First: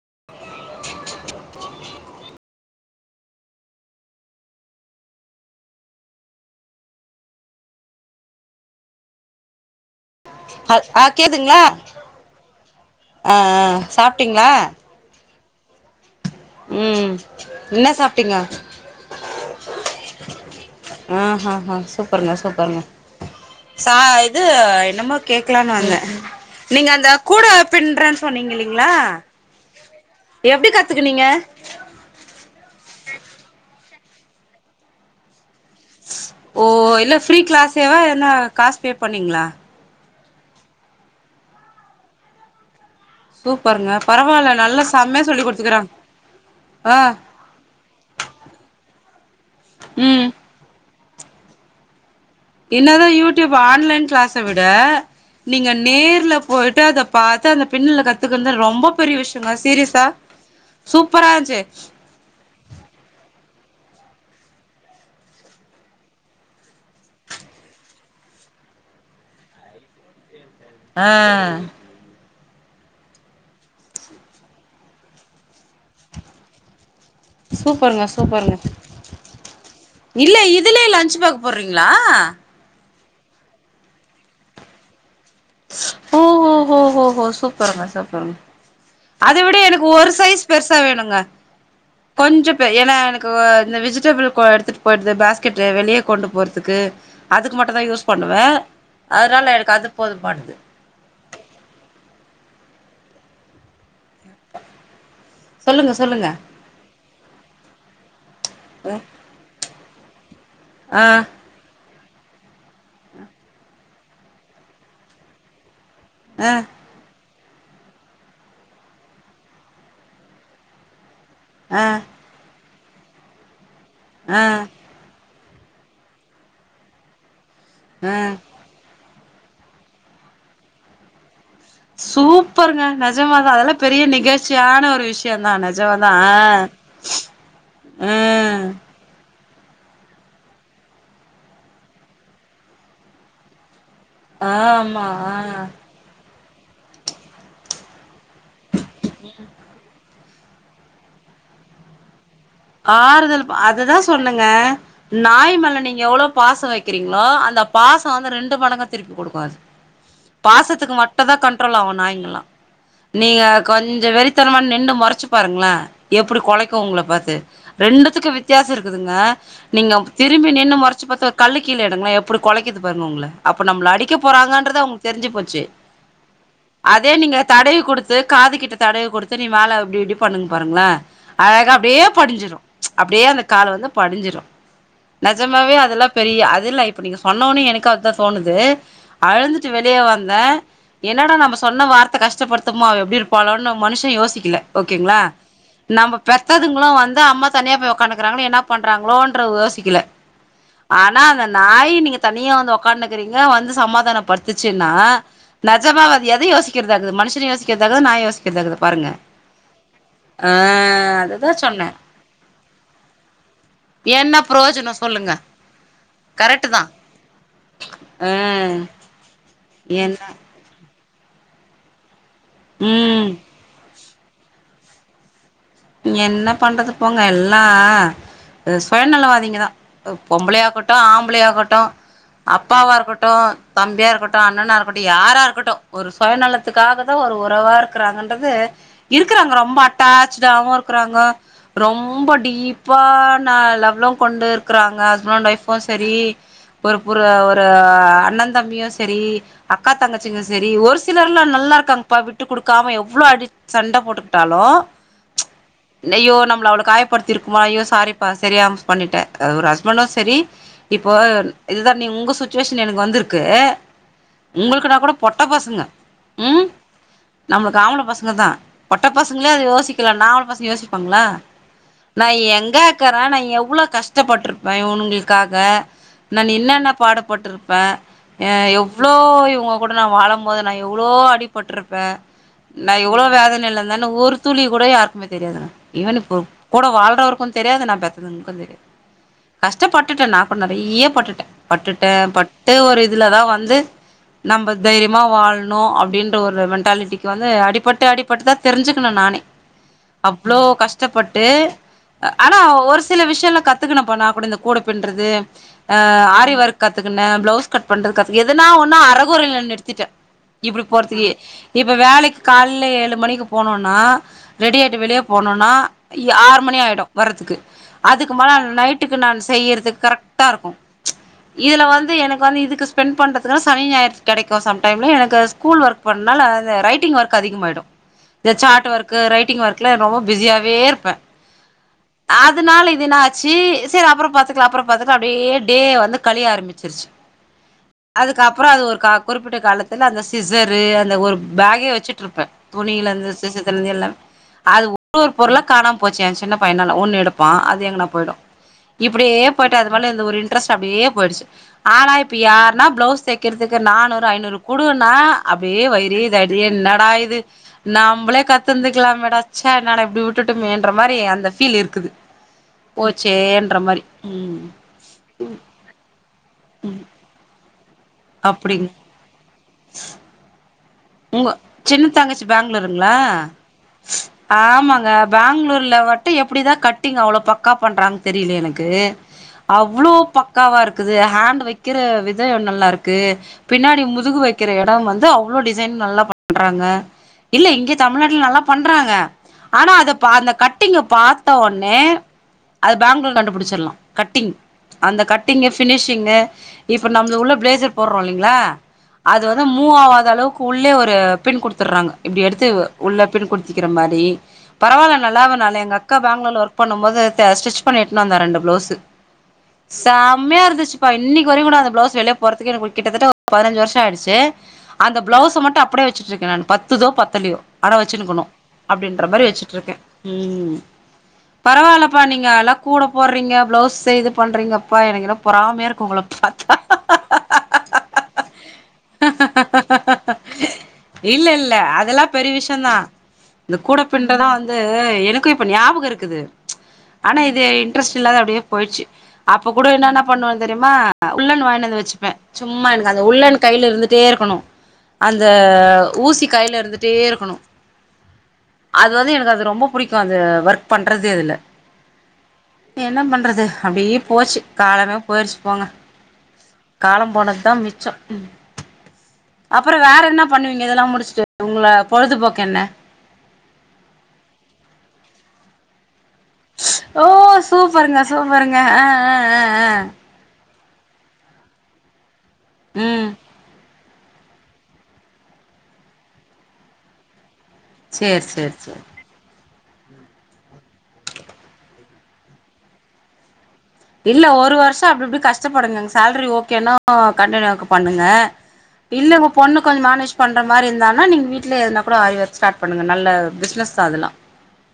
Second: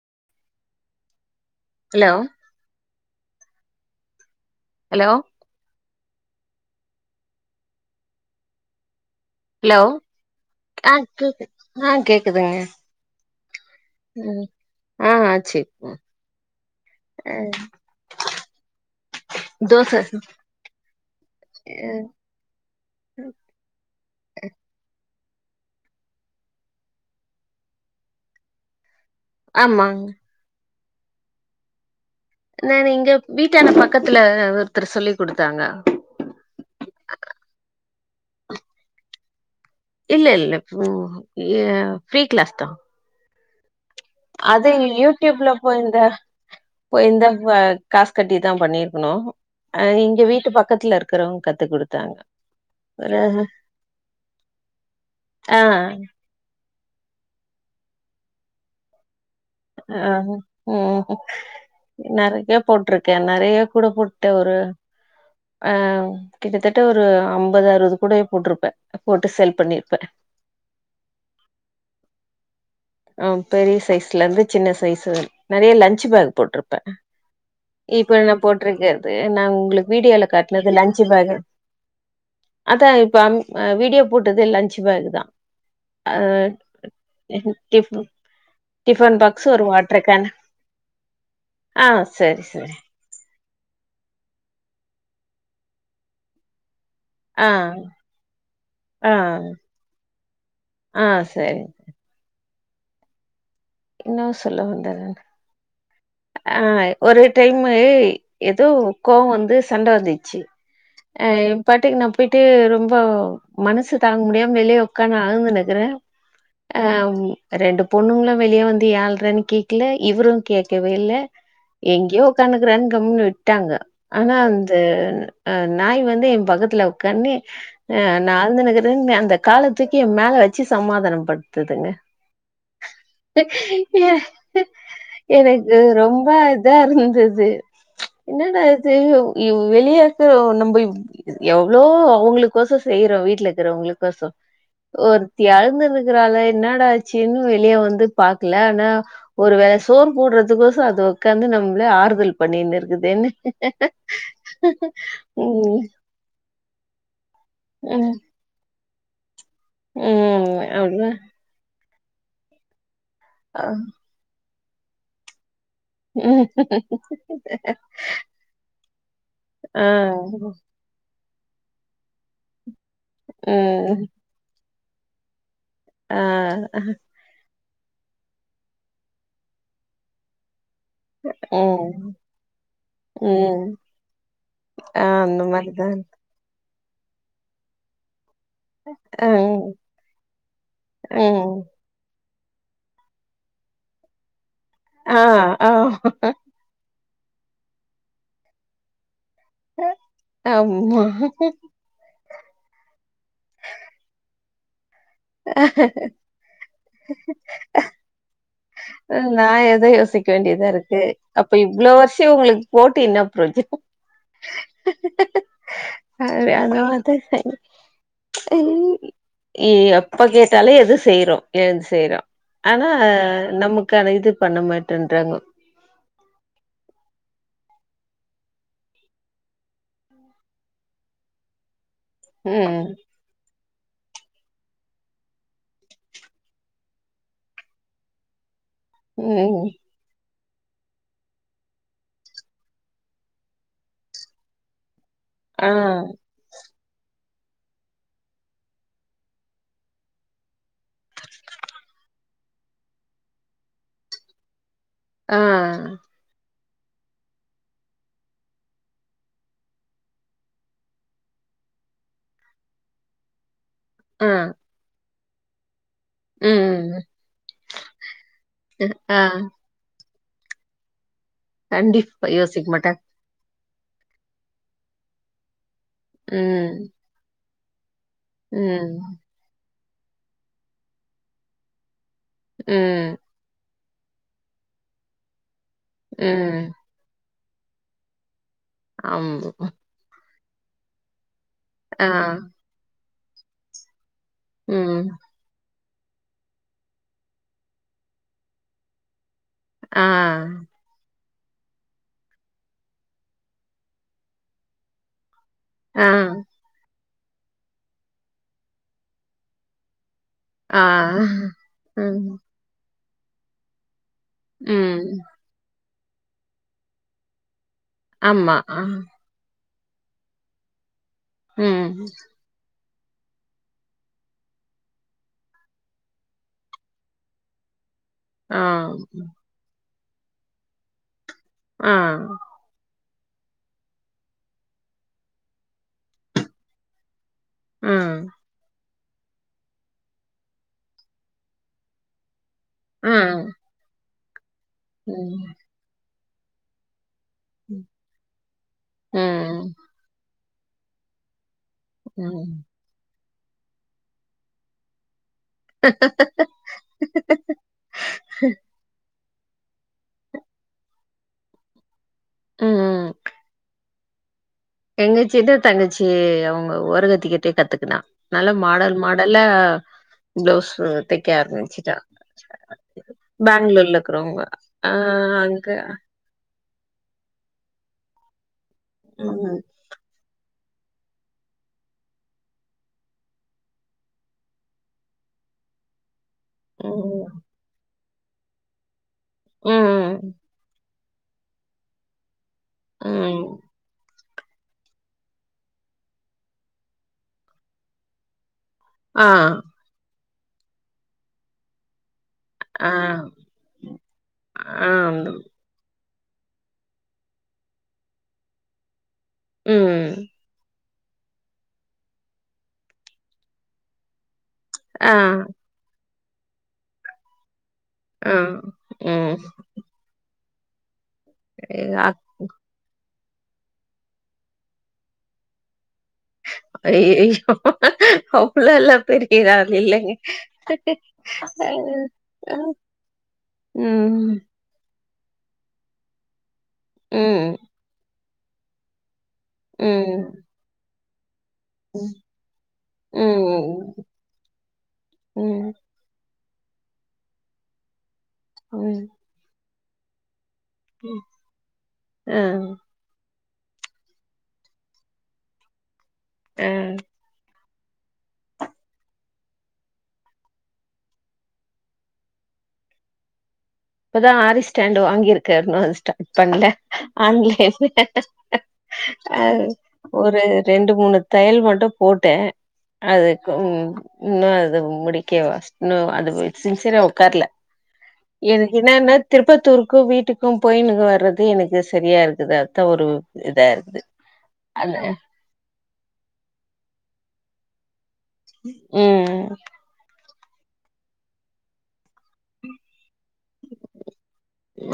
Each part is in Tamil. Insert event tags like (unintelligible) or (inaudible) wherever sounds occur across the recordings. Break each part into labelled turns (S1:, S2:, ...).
S1: (inaudible)
S2: ஹலோ ஹலோ ஹலோ
S1: ஹ
S2: ஆ கேக்குத்
S1: கேதுங்களா
S2: ஆ கேக்குதே
S1: ஆ
S2: ம்
S1: சாப்ட்டீங்களா
S2: ஆ செரிங்க
S1: உம் என்ன சாப்பிட்டீங்க
S2: தோச
S1: ஆஹ் ஹ் ஹ
S2: அ
S1: சூப்பருங்க சூப்பருங்க சா இது என்னமா கேக்கலான்னு வந்தே நீங்க அந்த கூடை பின்றேன்னு சொன்னீங்க இல்லைங்களா
S2: ஆமா
S1: எப்டி கத்துக்குனீங்க
S2: நான்னு இங்க வீட்டால நானு பக்கத்துல ஒருத்தரு சொல்லி் கொடுத்தாரு
S1: ஓ இல்ல ஃப்ரீ கிளாஸ் தேவா என்ன காசு பே பண்ணீங்களா
S2: இல்ல இல்ல ஒ ஆ ஃப்ரீ கிளாஸ் தா
S1: சூப்பர்ருங்க
S2: அது யூடியூப்ல போய் இந்த
S1: ஆ
S2: போய் இந்த காசு கட்டிதா பண்ணிருக்கணு ஆ இங்க
S1: ம்
S2: வீட்டு பக்கத்துல இருக்கு இருக்கறவங்க கத்து குடுத்தாங்க
S1: என்னதா
S2: ஒரு
S1: யூடியூப் ஆன்லைன் கிளாஸ்ஸ விட
S2: ஆ
S1: நீங்க நேர்ல போயிட்டு அத பாத்து அந்த பின்னல கத்துக்கன்து ரொம்ப பெரிய விஷியோ
S2: ஆ உம்
S1: இருந்துச்சு
S2: நறையா போட்டிருக்கே நறைய கூட போட்டு ஒரு ஆ கிட்டத்தட்ட ஒரு அம்பது அறுபது கூட போட்டிருப்பே போட்டு சேல் பண்ணிருப்பே
S1: ஆ
S2: ஆம் பெரிய சைஸ்ல இருந்து சின்ன சைஸ் வறையி நறையா லேன்ச் பேக் போட்டிருப்பே
S1: சூப்பருங்க
S2: இப்ப நா
S1: சூப்பருங்க
S2: போட்டிருக்கிறது நா உங்களுக்கு வீடியோல
S1: இல்ல
S2: காட்டினது
S1: இதுலயே
S2: லஞ்சு
S1: லன்ச்
S2: பேக்
S1: போடுறீங்களா
S2: அதா இப்ப அம் வீடியோ போட்டதே லன்ச் பேக் தா ஆ
S1: ஓ ஓ ஓ ஓ சூப்பர் சூப்பருங்க
S2: டிஃப்
S1: சூப்பருங்க
S2: டிஃபன்
S1: அத
S2: பாக்ஸ்
S1: விட எனக்கு
S2: வாட்டர்
S1: ஒரு
S2: கேன்
S1: சைஸ் பெருசா வேணுங்க
S2: ஆ சரி
S1: கொஞ்சு பெ
S2: சரி
S1: எனா எனக்கு க்கு இந்த வெஜிடபிள் கோ எடுத்துட்டு போயிடுது பேஸ்கெட்டு வெளியே கொண்டு போகுறதுக்கு
S2: ஆ
S1: அதுக்கு மட்டுதா யூஸ் பண்ணுவே
S2: ஆ
S1: அதனால எனக்கு அது போது
S2: ஆ செரி ச இன்னு சொல்ல வந்தே நானு
S1: சொல்லுங்க சொல்லுங்க
S2: ஆ ஒரு டைமு ஏதோ கோவோ வந்து சண்ட வந்துச்சு ஆ ஏ பாட்டுக்கு நா போயிட்டு ரொம்ப மனசு தாங்க முடியாம வெளியே உக்கான்னு அழுந்துனு நிக்கிற ஆ ரெண்டு பொண்ணுங்ளு வெளிய வந்து ஏ அழறேன்னு கேக்ல இவ்வரு கேக்க வே இல்ல வேல்ல
S1: ஆ
S2: எங்கேயோ உக்கானு குரேன்னு கம்னு விட்டாங்க ஆனா
S1: ஆ
S2: அந்த அ நாய் வந்து எ பக்கத்துல உக்காண்ணு ஆ நாள்ந்து (unintelligible) அந்த காலத்தூக்கி எம் மேல வெச்சு சமாதானம் ப
S1: சூப்பருங்க நஜமாதா அதல்லா பெரிய நெகழ்ச்சியான ஒரு விஷயந் தான
S2: எனக்கு ரொம்ப இதா இருந்துது
S1: ஆ
S2: ன்னடா இது வெளியருக்கற நம்ப இவ் எவ்ளோ அவுங்ளுக்கொசற செய்றோ வீட்ல இக்கறவுங்ளுக் சோ
S1: ஆமா
S2: ஒர்த்தி
S1: ஆ
S2: அழுந்துனுக்குறாலே என்னடாச்சுன் வெளிய வந்து பாக்ல ஆனா ஒரு வேள சோறு போடறத துகோசோ அது ஒக்காந்து நம்ள ஆறுதல் பண்ணின்னு இருக்குதுன்னு
S1: ஆறுதல் அதுதா சொன்னங்க நாய்மேல
S2: ம்
S1: நீங்க எவ்ளோ பாசோ வெக்கறீங்ளோ அந்த பாசோ
S2: ம்
S1: வந்து ரெண்டு மடங்கா திருப்பி குடுக்கு அது
S2: ம்
S1: பாசத்துக்கு
S2: அப்டிதா
S1: மட்டுந்தா கண்ட்ரோல் ஆவோ நாய்ங்கலா நீங்க கொஞ்சோ வெறி த்தனமா நின்னு மொறச்சு பாருங்ளே எப்டி கொலைக்கு உங்கள பாத்து ரெண்டுத்துக்கு வித்யாசோ இருக்குதுங்க
S2: ஆ
S1: நீங்க திரும்பி
S2: ம்
S1: நின்னு மொறச்சு பாத்த கல்லு கீழ எடுங்ளே எப்டி கொலைக்கிது பாருங்க உங்ள அப்ப நம்ள அடிக்க
S2: ஆ
S1: போறாங்கன்றத அவுங் தெரிஞ்சி‌‌ போச்சி
S2: ம் ஆ
S1: அதே நீங்க தடவி குடுத்து காது கிட்ட தடவி குடுத்து நீ மேல இப்டி ப்டி பண்ணுங் பாருங்ளா அழகா அப்டியே
S2: ம்.
S1: படிஞ்சிரு அப்டியே அந்த காலு
S2: ம்.
S1: வந்து படிஞ்சிரு
S2: ஆ அந்த
S1: நஜமாவே
S2: மாரிதான்.
S1: அதல்லா பெரிய அதுல்ல ப்ப நீங்க சொன்னோனே எனக்கு அதா தோணுது
S2: ம்.
S1: அழுந்துட்டு வெளிய வந்த என்னடா நம்ம
S2: ம்.
S1: சொன்ன வார்த்த கஷ் கஷ்டப்படுத்தமா அவ எப்டி இருப்பாளோனு மனுஷ யோசிக்கல ஓகேங்களா
S2: ஆ, ஆ.
S1: நம்ம பெத்ததுங்களு வந்து அதா அம்மா தனியா போய் உக்கான்றுக்காங்க என்ன பண்றாங்களோனு பிறவு யோசிக்கல
S2: ஆமா.
S1: ஆனா அந்த நாய் நீங்க தனியா வந்து உக்கான்றுக்கீங்க வந்து சமாதானப்படுத்துச்சு னா நெஜமாவ அது எத யோசிக்கறதாருக்கு மனுஷன யோசிக்கறதா நாய யோசிக்கறதா பாருங்க
S2: நான் எதோ யோசிக்க
S1: அ அததா சொன்னே
S2: சேரி உங்களுக்கு போட்டு என்ன ப்ரோஜனோ
S1: என்ன பிரயோஜனோ சொல்லுங்க கரெக்ட்டு தா ஆ
S2: (unintelligible) இய்யய்யோ
S1: என்ன
S2: அப்ப கேட்டாலே எது செய்றோ எழ்ந்து செய்றோ ஆனா
S1: ம்
S2: நம்க்கு க்கான இது பண்ண மாட்டேன்றாங்க
S1: என்ன பண்றது போங்க எல்லா சுயநலவாதிங்கதா பொம்பளயாகட்டு ஆம்பளயாகட்டு அப்பாவா
S2: ம்.
S1: இருகட்டு தம்பியா இருக்கட்டு அண்ணனா இருக்கட்டு யாரா இருக்கட்டு ஒரு சுயநலத்துக்காகதா ஒரு உறவா இருக்கிறாங்கன்றது இருக்குறாங்க
S2: ம்.
S1: ரொம்ப அட்டாச் ச்சுடாவு இருக்குறாங்க ரொம்ப டீப்பான லவ்லுக் கொண்டு இருக்குறாங்க ஹஸ் ஃபண்ட்
S2: ஆ,
S1: ஒய்ஃபு செரி ஊருபூரா ஒரு அஹ் அண்ணந்தம்பியு செரி அக்கா தங்கச்சிங்களு செரி ஒரு சிலர்லா நல்லா இருக்காங்ப்பா விட்டு குடுக்காம எவ்ளோ அடி சண்ட போட்டுக்ட்டாலு
S2: ஆ,
S1: நெய்யோ நம்ள அவ்ளக் காயப்படுத்திருக்குமா ஐயோ சாரிப்பா செரியாம மிஸ் பண்ணிட்டே அ ஒரு ஹஸ்பண்டு செரி இப்போ இதுதா நீ உங்க சுச்சுவேஷன் எனக்கு வந்திருக்கு உங்களுக்குனாக்கூட பொட்டபசங்க
S2: உம் ம் ம்
S1: நம்ளுக்கு ஆம்பள பச ங்கதா பொட்ட பசங்ளே அது யோசிக் இல்ல நாலு பசங்க யோசிப்பாங்ள நா
S2: கண்டிப்பா யோசிக்க மாட்டேன்.
S1: எங்கக்குறே நா எப் உள்ளா கஷ்டப்பட்டுருப்பே இவனுங்களுக்காக நான்
S2: ம்.
S1: என்னன்ன பாடுப்பட்ருக் பே அ எவ்ளோ
S2: ம்.
S1: இவ்ங்க கூட நா வாழம் போது நா எவ்ளோ அடிபட்ருப்ப நா
S2: ம்.
S1: எவ்ளோ வேதனைல இந் நானு ஒரு துளி கூட யார்க்குமே தெரியாதுங்க இவனுக்கு
S2: ம்.
S1: கூட வாழ்றவர்க்கு வந் தெரியாது நா பெத்ததுன்குதே
S2: ஆமா.
S1: கஷ்டப்பட்டுடனா அப்ப நெறைய்ய பட்டுட்ட. பட்டுட்ட
S2: ஆ.
S1: பட்டு ஒரு இத் இதுலதா வந்து நம்ம
S2: ம்.
S1: தைரிமா வாழ்ண் ணோ அப்டின்ற ஒரு மென்டாலிட்டிக்கு வந்து அடிபட்டு அடிபட்டுதா தெரிஞ்சுகுன நானே.
S2: ஆ.
S1: அவ்ளோ கஷ்டப்பட் டூ ஆனா ஒரு சில விஷ்யொல்லா கத்துக்குனப்பா நா கூட இந்த கூட பின்றது
S2: ஆ.
S1: அஹ் ஆரிவொர்க்கத் த்துக்குண. பிளவுஸ் கட் பண்றது கத் எதுனா ஒன்னா அறகுறையில நிறுத்திட்ட.
S2: ஆ.
S1: இப்டி போற்துக்கே இப்ப
S2: ம்.
S1: வேலைக் கால்ல ஏழு மணிக்கு போனோனா, ரெடியாய்ட்டு
S2: ம்.
S1: வெளிய போனுன்னா ய் ஆறு மணி ஆய்டு வர்றதுக்கு அதுக்கு மேல
S2: ஆமா. ஆ.
S1: நைட்டுக்கு நான் செய்ற அதுக் கரெக்ட்டா இருக்கு. இதுல
S2: ம்.
S1: வந்து எனக்கு வந்து இதுக்குசு ஸ்பெண்ட் பண்றதுக்குன சனி ஞாயிற் கெடைக்கு. சம்டைம்ல எனக்கு ஸ்கூல் ஒர்க் பண்ணால அந்த ரைட்டிங் ஒர்க் அதிகமாய்டு. இந்த
S2: ஆ.
S1: சாட் வொர்க்கு ரைட் வொர்க்குல ரொம்பொ பிஸியாவே இருப்ப.
S2: ஆ. ஆ.
S1: அதனால இது நா ச்சீ சேரி அப்பறோ பாத்துக்கலா அப்பறோ பாத்துக்கலா அப்டியே டே வந்து கழிய ஆரம்பிச்சிருச்சு. அதுக்கப்புறோ அது ஒரு க குறிப்பிட்ட காலத்துல அந்த சிஸரு அந்த ஒரு பேகே வச்சுட்டு இருப்ப.
S2: ஆ.
S1: துணியில இந்து
S2: ம்.
S1: (unintelligible) எல்லாமே அது ஒரு ஒரு
S2: ம்.
S1: பொருளா காணாம் போச்சு ஏ சின்ன பையனால ஒன்னு எடுப் ப்பா அது எங்கனா போய்டு. இப்டியே போய்ட்டு அது மேல இருந்த ஒரு இன் ட்ரஸ்ட் அப்டியே போய்டுச்சு ஆனா
S2: ம்.
S1: இப்பியார்னா பிளவுஸ் தேக் க்கிறதுக்கு நானூறு ஐநூறு குடுன்னா அப்டியே வயரி தடிய என்னாடா இது நம்பளே கத்துந்து மேடாச்சா என்னாடா இப்டி விட்டுட்டுமேன்ற மாரி அந்த ஃபீல் இருக்குது போச்சேன்ற மாரி ம்
S2: எங்கச்சின்ன தங்கச்சி அவுங்க ஓ ஓரகத்தக்கிட்ட கத்துக் க்ணா நல்ல
S1: அப்டிங்
S2: மாடல் மாடல்லா (unintelligible) உம்
S1: உங்க சின்ன தங்கச்சி பெங்களூருங்களா
S2: பேங்ளூர்ல இருக்குறவங்க ஆ
S1: ஆமாங்க
S2: அங்க
S1: பெங்களூர்ல வட்டு எப்ப எப்டி தா கட்டிங் அவ்ளோ பக்கா பண்ணறங்க தெரியல எனக் க்கு
S2: ம்
S1: அவ்ளோ பக் க்காவா இருக்குது ஹேண்ட் வைக்கிற வித நல்லா இருக்கு பின்னாடி முதுகு வைக்கிற இடோ வந்து அவ்ளோ டிஸ் சைன் நல்லா பண் பண்றாங்க
S2: ம்
S1: இல்ல இங்க தமிழ்நாட்ல நல்லா பண்றாங்க ஆனா அதப்பா
S2: ம்
S1: அந்த கட் ட்டிங்க பாத்த ஒன்னே அது பெங்களூர்
S2: ம்
S1: கண்டுபுடுச்சடலா கட்டிங் அந்த கட்டிங்கு பினிஷிங்கு இப்ப நம்மள உள்ள பிளேசர் போடுறோ இல்லைங்ளா
S2: ஆ
S1: அது வந்து மூ ஆவாத அளவுக் உள்ளே ஒரு பின் குடுத்தறாங்க இப்டி எடுத்து
S2: ஆ
S1: உள்ளப்பின் குடித்திக்கிற மாரி
S2: ஆ
S1: பரவாயில்ல நல்லாவ நால எங்க அக் அக்கா பெங்களூர்ல ஒர்க் பண்ணு போது ஸ்டிச் பண்ணிட்டு எத்துனு வந்தா ரெண்டு பிளஸ்ஸு
S2: ம்
S1: செம்யாருத்துச் இப்ப இன்னிக்கு வரைக் கூட அந்த ப்ளவுஸ் வெளிய போகிறதுக்கு எனக்கு கிட்டதட்ட ஒரு பதினாஞ்சு வருசோ ஆய்ருச்சு
S2: அ
S1: ப்ளவுஸ் மட்டு அப்டியே வச் வச்சுட்டு இருக்கேன் நான் பத்துதோ பத்தலையோ
S2: ஆ
S1: அனாவச்சிருக்கணும் அப்படின்ற
S2: ம்
S1: மாரி வச்சுட்டு இருக்கேன் உம் பரவாயில்லப்பா
S2: அக்-
S1: நீங்கல்லா கூட போடுறீங்க பிளவுஸ் இது பண்றீங்க அப்பா எனக்கு பொறாமையா இரு
S2: ஐயயோ அவள எல்லா பெரிய ஆளு இல்லைங்க
S1: இல்ல இல்ல அதெல்லா பெரிய விஷயம்தா இந்த கூட
S2: ம்
S1: பின்றதல்லா வந்து எனக்கும் இப்ப ஞாபகம் இருக்குது ஆனா
S2: ம்
S1: இது இன்ட்ரெஸ்ட் இல்லாத அப்படியே போயிடுச்சு அப்ப
S2: ம்
S1: கூட என்னென்ன
S2: ம்
S1: பண்ணுவ தெரியுமா அஉள்ளன் வாங்கிட்டு வந்து வச்சுப்பேன் சும்மா எனக்கு அந்த உள்ளன் கையில
S2: ம்
S1: இருந்துட்டே இருக்குனும் அந்த
S2: ம்
S1: ஊசிக்கையில இருந்துட்டே இருக்குனும் அது
S2: ம்
S1: வந்து எனக்கு அது ரொம்ப புடிக்கும் அது ஒர்க் பண்றது இதுல
S2: ஆ
S1: என்ன பண்றது அது அப்டியே போச்சு காலமே போயிருச்சு போங்க
S2: ஆ
S1: காலம் போனது தா மிச்சம் அ அப்பற வேற என்ன பண்ணுவீங்க இதெல்லாம் முடிச்சுட்டு உங்கள பொழுதுபோக்கு என்ன
S2: இப்பதா ஆரி ஸ்டாண்டு வாங்கிருக்க இன்னும் அது ஸ்டா பண்ணல
S1: ஓ
S2: ஆன்லைன்
S1: சூப்பருங்க சூப்பருங்க ஆ ஆ
S2: அ
S1: ஆ ஆ
S2: ஒரு ரெண்டு மூணு தையல் மட்டும் போட்டே
S1: ம்
S2: அதுக்கு உம் இன்னும் அது முடிக்கவா இன்னும் அது சின்சியரா உட்கார்ல
S1: சேரி
S2: எனக்கு
S1: சேரி சேரி
S2: என்னன்ன திருப்பத்தூர் க்கும் வீட்டுக்கும் போயுனுவர்றது எனக்கு சரியா இருக்குது அதுதா ஒரு இதா இருக்கு
S1: இல்ல ஒரு வருஷம் அப்டி இப்டி கஷ்டப்படுங்கங் சேலரி ஓகேனா கண்டியு பண்ணுங்க இல்ல
S2: ம்
S1: உங்க பொண்ணு கொஞ்சம் மேனேஜ் பண்ற மாரி இருந்தாங்கனா நீங்க வீட்லயே எதுன அப்பற ஆகி ஒர்க் ஸ்டார்ட் பண்ணுங்க நல்ல பிசினஸ் தா அதெல்லாம்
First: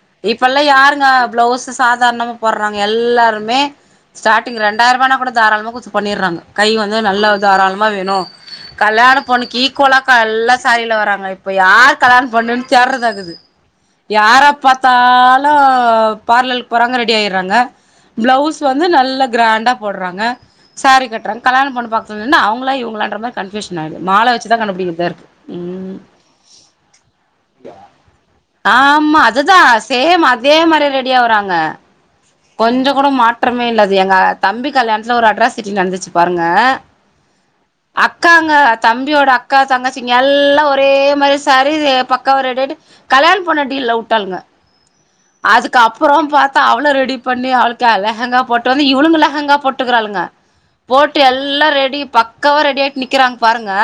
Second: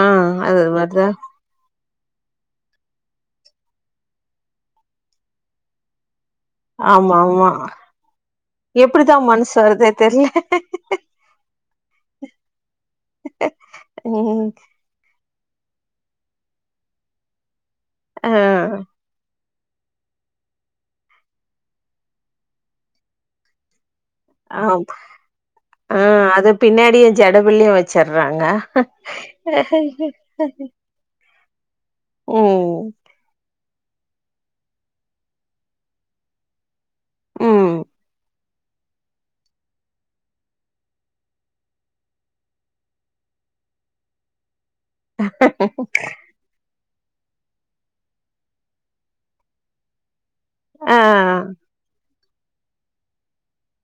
S2: ஆ
S1: இப்பல்லா
S2: அது
S1: யாருங்க
S2: மாரிதா
S1: பிளவுஸ் சாதாரணமா போட்றாங்க எல்லாருமே ஸ்டார்டிங் ரெண்டாய்ரூவானா கூட தாராளமாக குடுத்து பண்ணிட்றாங்க கை வந்து
S2: ஆமா
S1: நல்ல
S2: ஆமா
S1: தாராளமா வேணும்
S2: எப்படிதா
S1: கல்யாணம்
S2: மனசு
S1: பொண்ணுக்கு
S2: வருதே
S1: ஈக்குவலா
S2: தெர்ல
S1: எல்லா சாரில வராங்க இப்ப யார் கல்யாணம் பண்ணுன்னு தேர்றதாகுது யார
S2: ம்
S1: பாத்தாலு ல்ல பார்லக்கு போறாங்க ரெடி ஆய்டுறாங்க
S2: ஆ
S1: ப்ளவுஸ் வந்து நல்ல கிராண்டா போட்றாங்க சாரி கட்டுறாங்க கல்யாண பொண்ணு பாக்கதுல நின்னா அவங்களா இவங்களான்ற மாரி கன்ஃயூஷன் ஆகிடும்
S2: ஆஹ ஆஹ் அது பின்னாடி ஜடவிள்ளய வெச்சர்றாங்க
S1: ஆமா அதுதா சேம் கொஞ்சோ கூட மாற்றமே இல்ல எங்க தம்பி கல்யாணத்துல ஒரு அட்ராசிட்டி நடந்துச்சு பாருங்க
S2: ம்
S1: அக்கா தம்பியோட அக்கா தங்கச்சிங்க எல்லா ஒரே மாரி சாரி பக்காவா ரெடி ஆயிட்டு கல்யாண பொண்ண டீல்ல விட்டாளுங்க அதுக்கு அப்புறோ பாத்தா அவள ரெடி பண்ணி அவளுக்கு லெகங்கா போட்டு வந்து இவுளுகுங்க லெகங்கா போட்டுக்கிறாளுங்க
S2: ஆ
S1: போட்டு எல்லா ரெடி பக்கவா ரெடி நிக்கிறாங்க பாருங்க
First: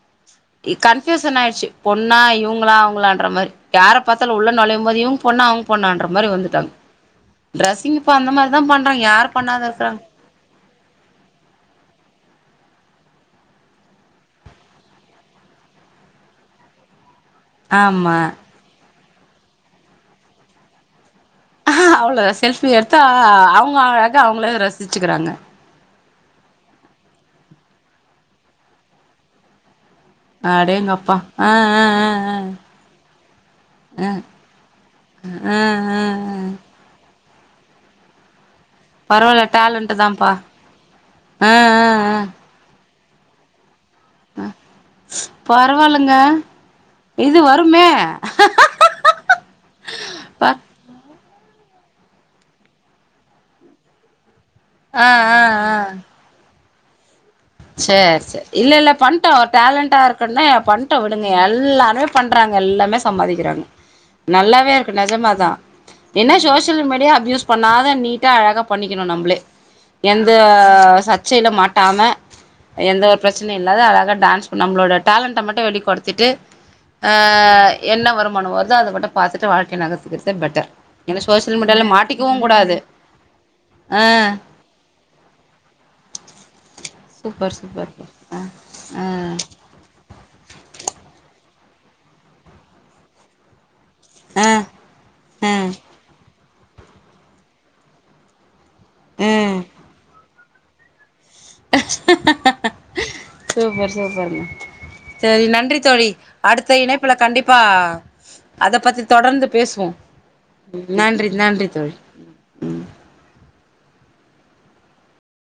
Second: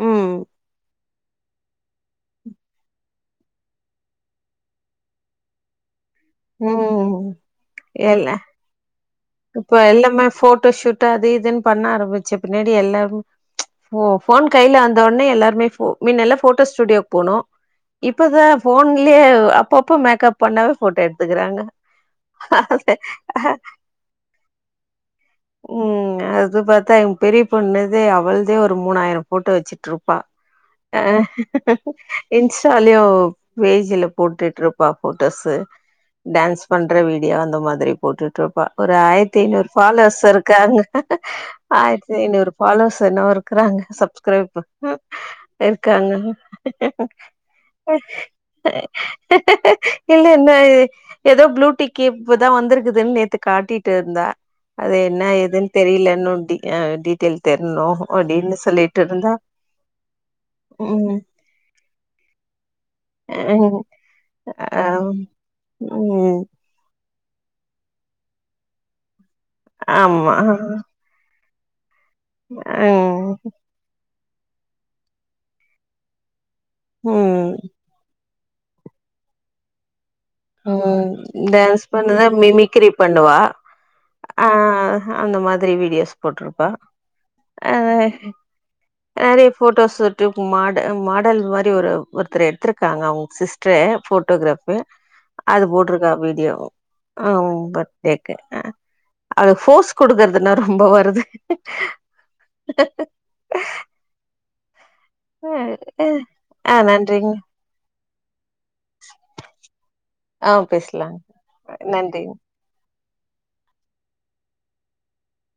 S2: ம்
S1: கன்ஃபியூசன் ஆயிருச்சு பொண்ணா இவங்களா அவங்களான்ற மாரி யார பாத்தலு உள்ள நுழையும் போது இவுங்க பொண்ணா அவுங்க பொண்ணான்ற அந் மாரி வந்துட்டாங்க
S2: ம்
S1: டிரெஸிங் இப்ப
S2: இல்ல
S1: அந்த மாதிரிதா பண்றாங்க யார
S2: இப்ப எல்லாமே போட்டோ ஷூட் அது இதுனு பண்ண ஆரம்பிச்சு பின்ன னாடி எல்லாருமே ப்ச் போன் கைல வந்த ஒன்னே எல்லாருமே மின்ன எல்லா போட்டோ ஸ்டுடியோ போனோ
S1: ஆமா
S2: இப்பதா போன் இல்லயே அப்ப அப்ப மேக்கப் பண்ணாவே போட்டோ எடு
S1: அவ்ளதா செல்ஃபி எடுத்தா அவுங்க அழக அவுங்களே ரசிச்சுகிறாங்க
S2: ம் அது பாத்தா எங்க பெரிய பொண்ணுதே அவளாதே ஒரு மூணாயிரம் போட்டோ வெச்சு ட்ருப்பா
S1: அடேங்கப்பா ஆ ஆ ஆ
S2: இன்ஸ்டாலயு பேஜ்ல போட்டுட்டு இருப்பா போட்டோஸ்
S1: ஆ ஆ ஆ ஆ
S2: டான்ஸ் பண்ற வீ டீயோ அந்த மாதிரி போட்டுட்டு இருப்பா ஒரு ஆயிரத்தி
S1: பரவால்ல
S2: ஐநூறு
S1: டேலண்ட்டு
S2: ஃபாலோவர்ஸ்
S1: தான்ப்பா
S2: இருக்காங்க
S1: ஆ ஆ
S2: ஆயிரத்தி
S1: ஆ
S2: ஐநூறு ஃபாலோஸ் எது என்னவோ இருக்கிறாங்க சப்ஸ்கிரைப் இருக்காங்க
S1: பரவால்லங்க இது வருமே
S2: இல்ல
S1: ப
S2: என்ன இ எதோ ப்ளூ டிக் இப்பதா வந்திருக்குதுன்னு நேத்து காட்டிட்டு இருந்தா அது
S1: ஆ
S2: என்ன
S1: ஆ
S2: ஏதுன்னு
S1: ஆ
S2: தெரியலன்னு நோண்டி ஏ வெடிட்
S1: சேர் சேரி இல்ல இல்ல பண்டோ
S2: இருந்தா
S1: ஒரு டேலண்டா இருக்குன்னா பண்டோ
S2: ம்
S1: விடுங்க எல்லாருமே பண்றாங்க எல்லாமே சம்பாதிக்கிறாங்க நல்லாவே இருக்கு
S2: அ
S1: நிஜமாதா என்ன
S2: ம்
S1: சோசியல் மீடியா யூஸ் பண்ணாத நீட்டா அழகாக பண்ணிக்கணு நம்பளே எந்த
S2: ஆமா
S1: சர்ச் செய்யல மாட்டாம எந்த ஒரு
S2: ம்
S1: பிரச்சனைையு இல்லாத அழக டான்ஸ் நம்மளோட டேலண்ட மட்டும் வெளி படுத்திட்டு அ
S2: ம்
S1: என்ன வரும் ம ஒனு வருது அத மட்டு பாத்துட்டு வாழ்க்கை நகத்
S2: உம் டான்ஸ் பண்ணதா
S1: மாட்டிக்கவு கூடாது
S2: மிமிக்ரி பண்ணுவா
S1: ஆ
S2: அ அந்த மாதிரி வீடியோஸ் போட்டிருப்பா
S1: சூப்பர்
S2: அ
S1: சூப்பர் ஆ ஆ
S2: நெறையா போட்டோஸ் யூட்டுப் மாட மாடல் மாரி ஒரு ஒருத்தர் எடுத்திருக்காங்க அவங்க சிஸ் ட்ரு
S1: ஆ
S2: போபோட்டோகிராஃபு
S1: ஆ
S2: அது போட்டிருக்கா அபி வீடியோ ஆ பர்த்தடேக்கு
S1: ம்
S2: அவளுக்கு போஃஸ் குடுக்கறது அதனா ரொம்ப வருது
S1: சூப்பர் சூப்பர்ங்க செரி
S2: அ.
S1: நன்றி
S2: அ.
S1: தோழி
S2: ஆ
S1: அடுத்த இணைப்புல
S2: நன்றிங்க
S1: கண்டிப்பா அத பத்தி தொடர்ந்து பேசுவோம்
S2: ஆ பேசலாங்க
S1: நன்றி நன்றி தோழி
S2: நன்றிங்க
S1: உம்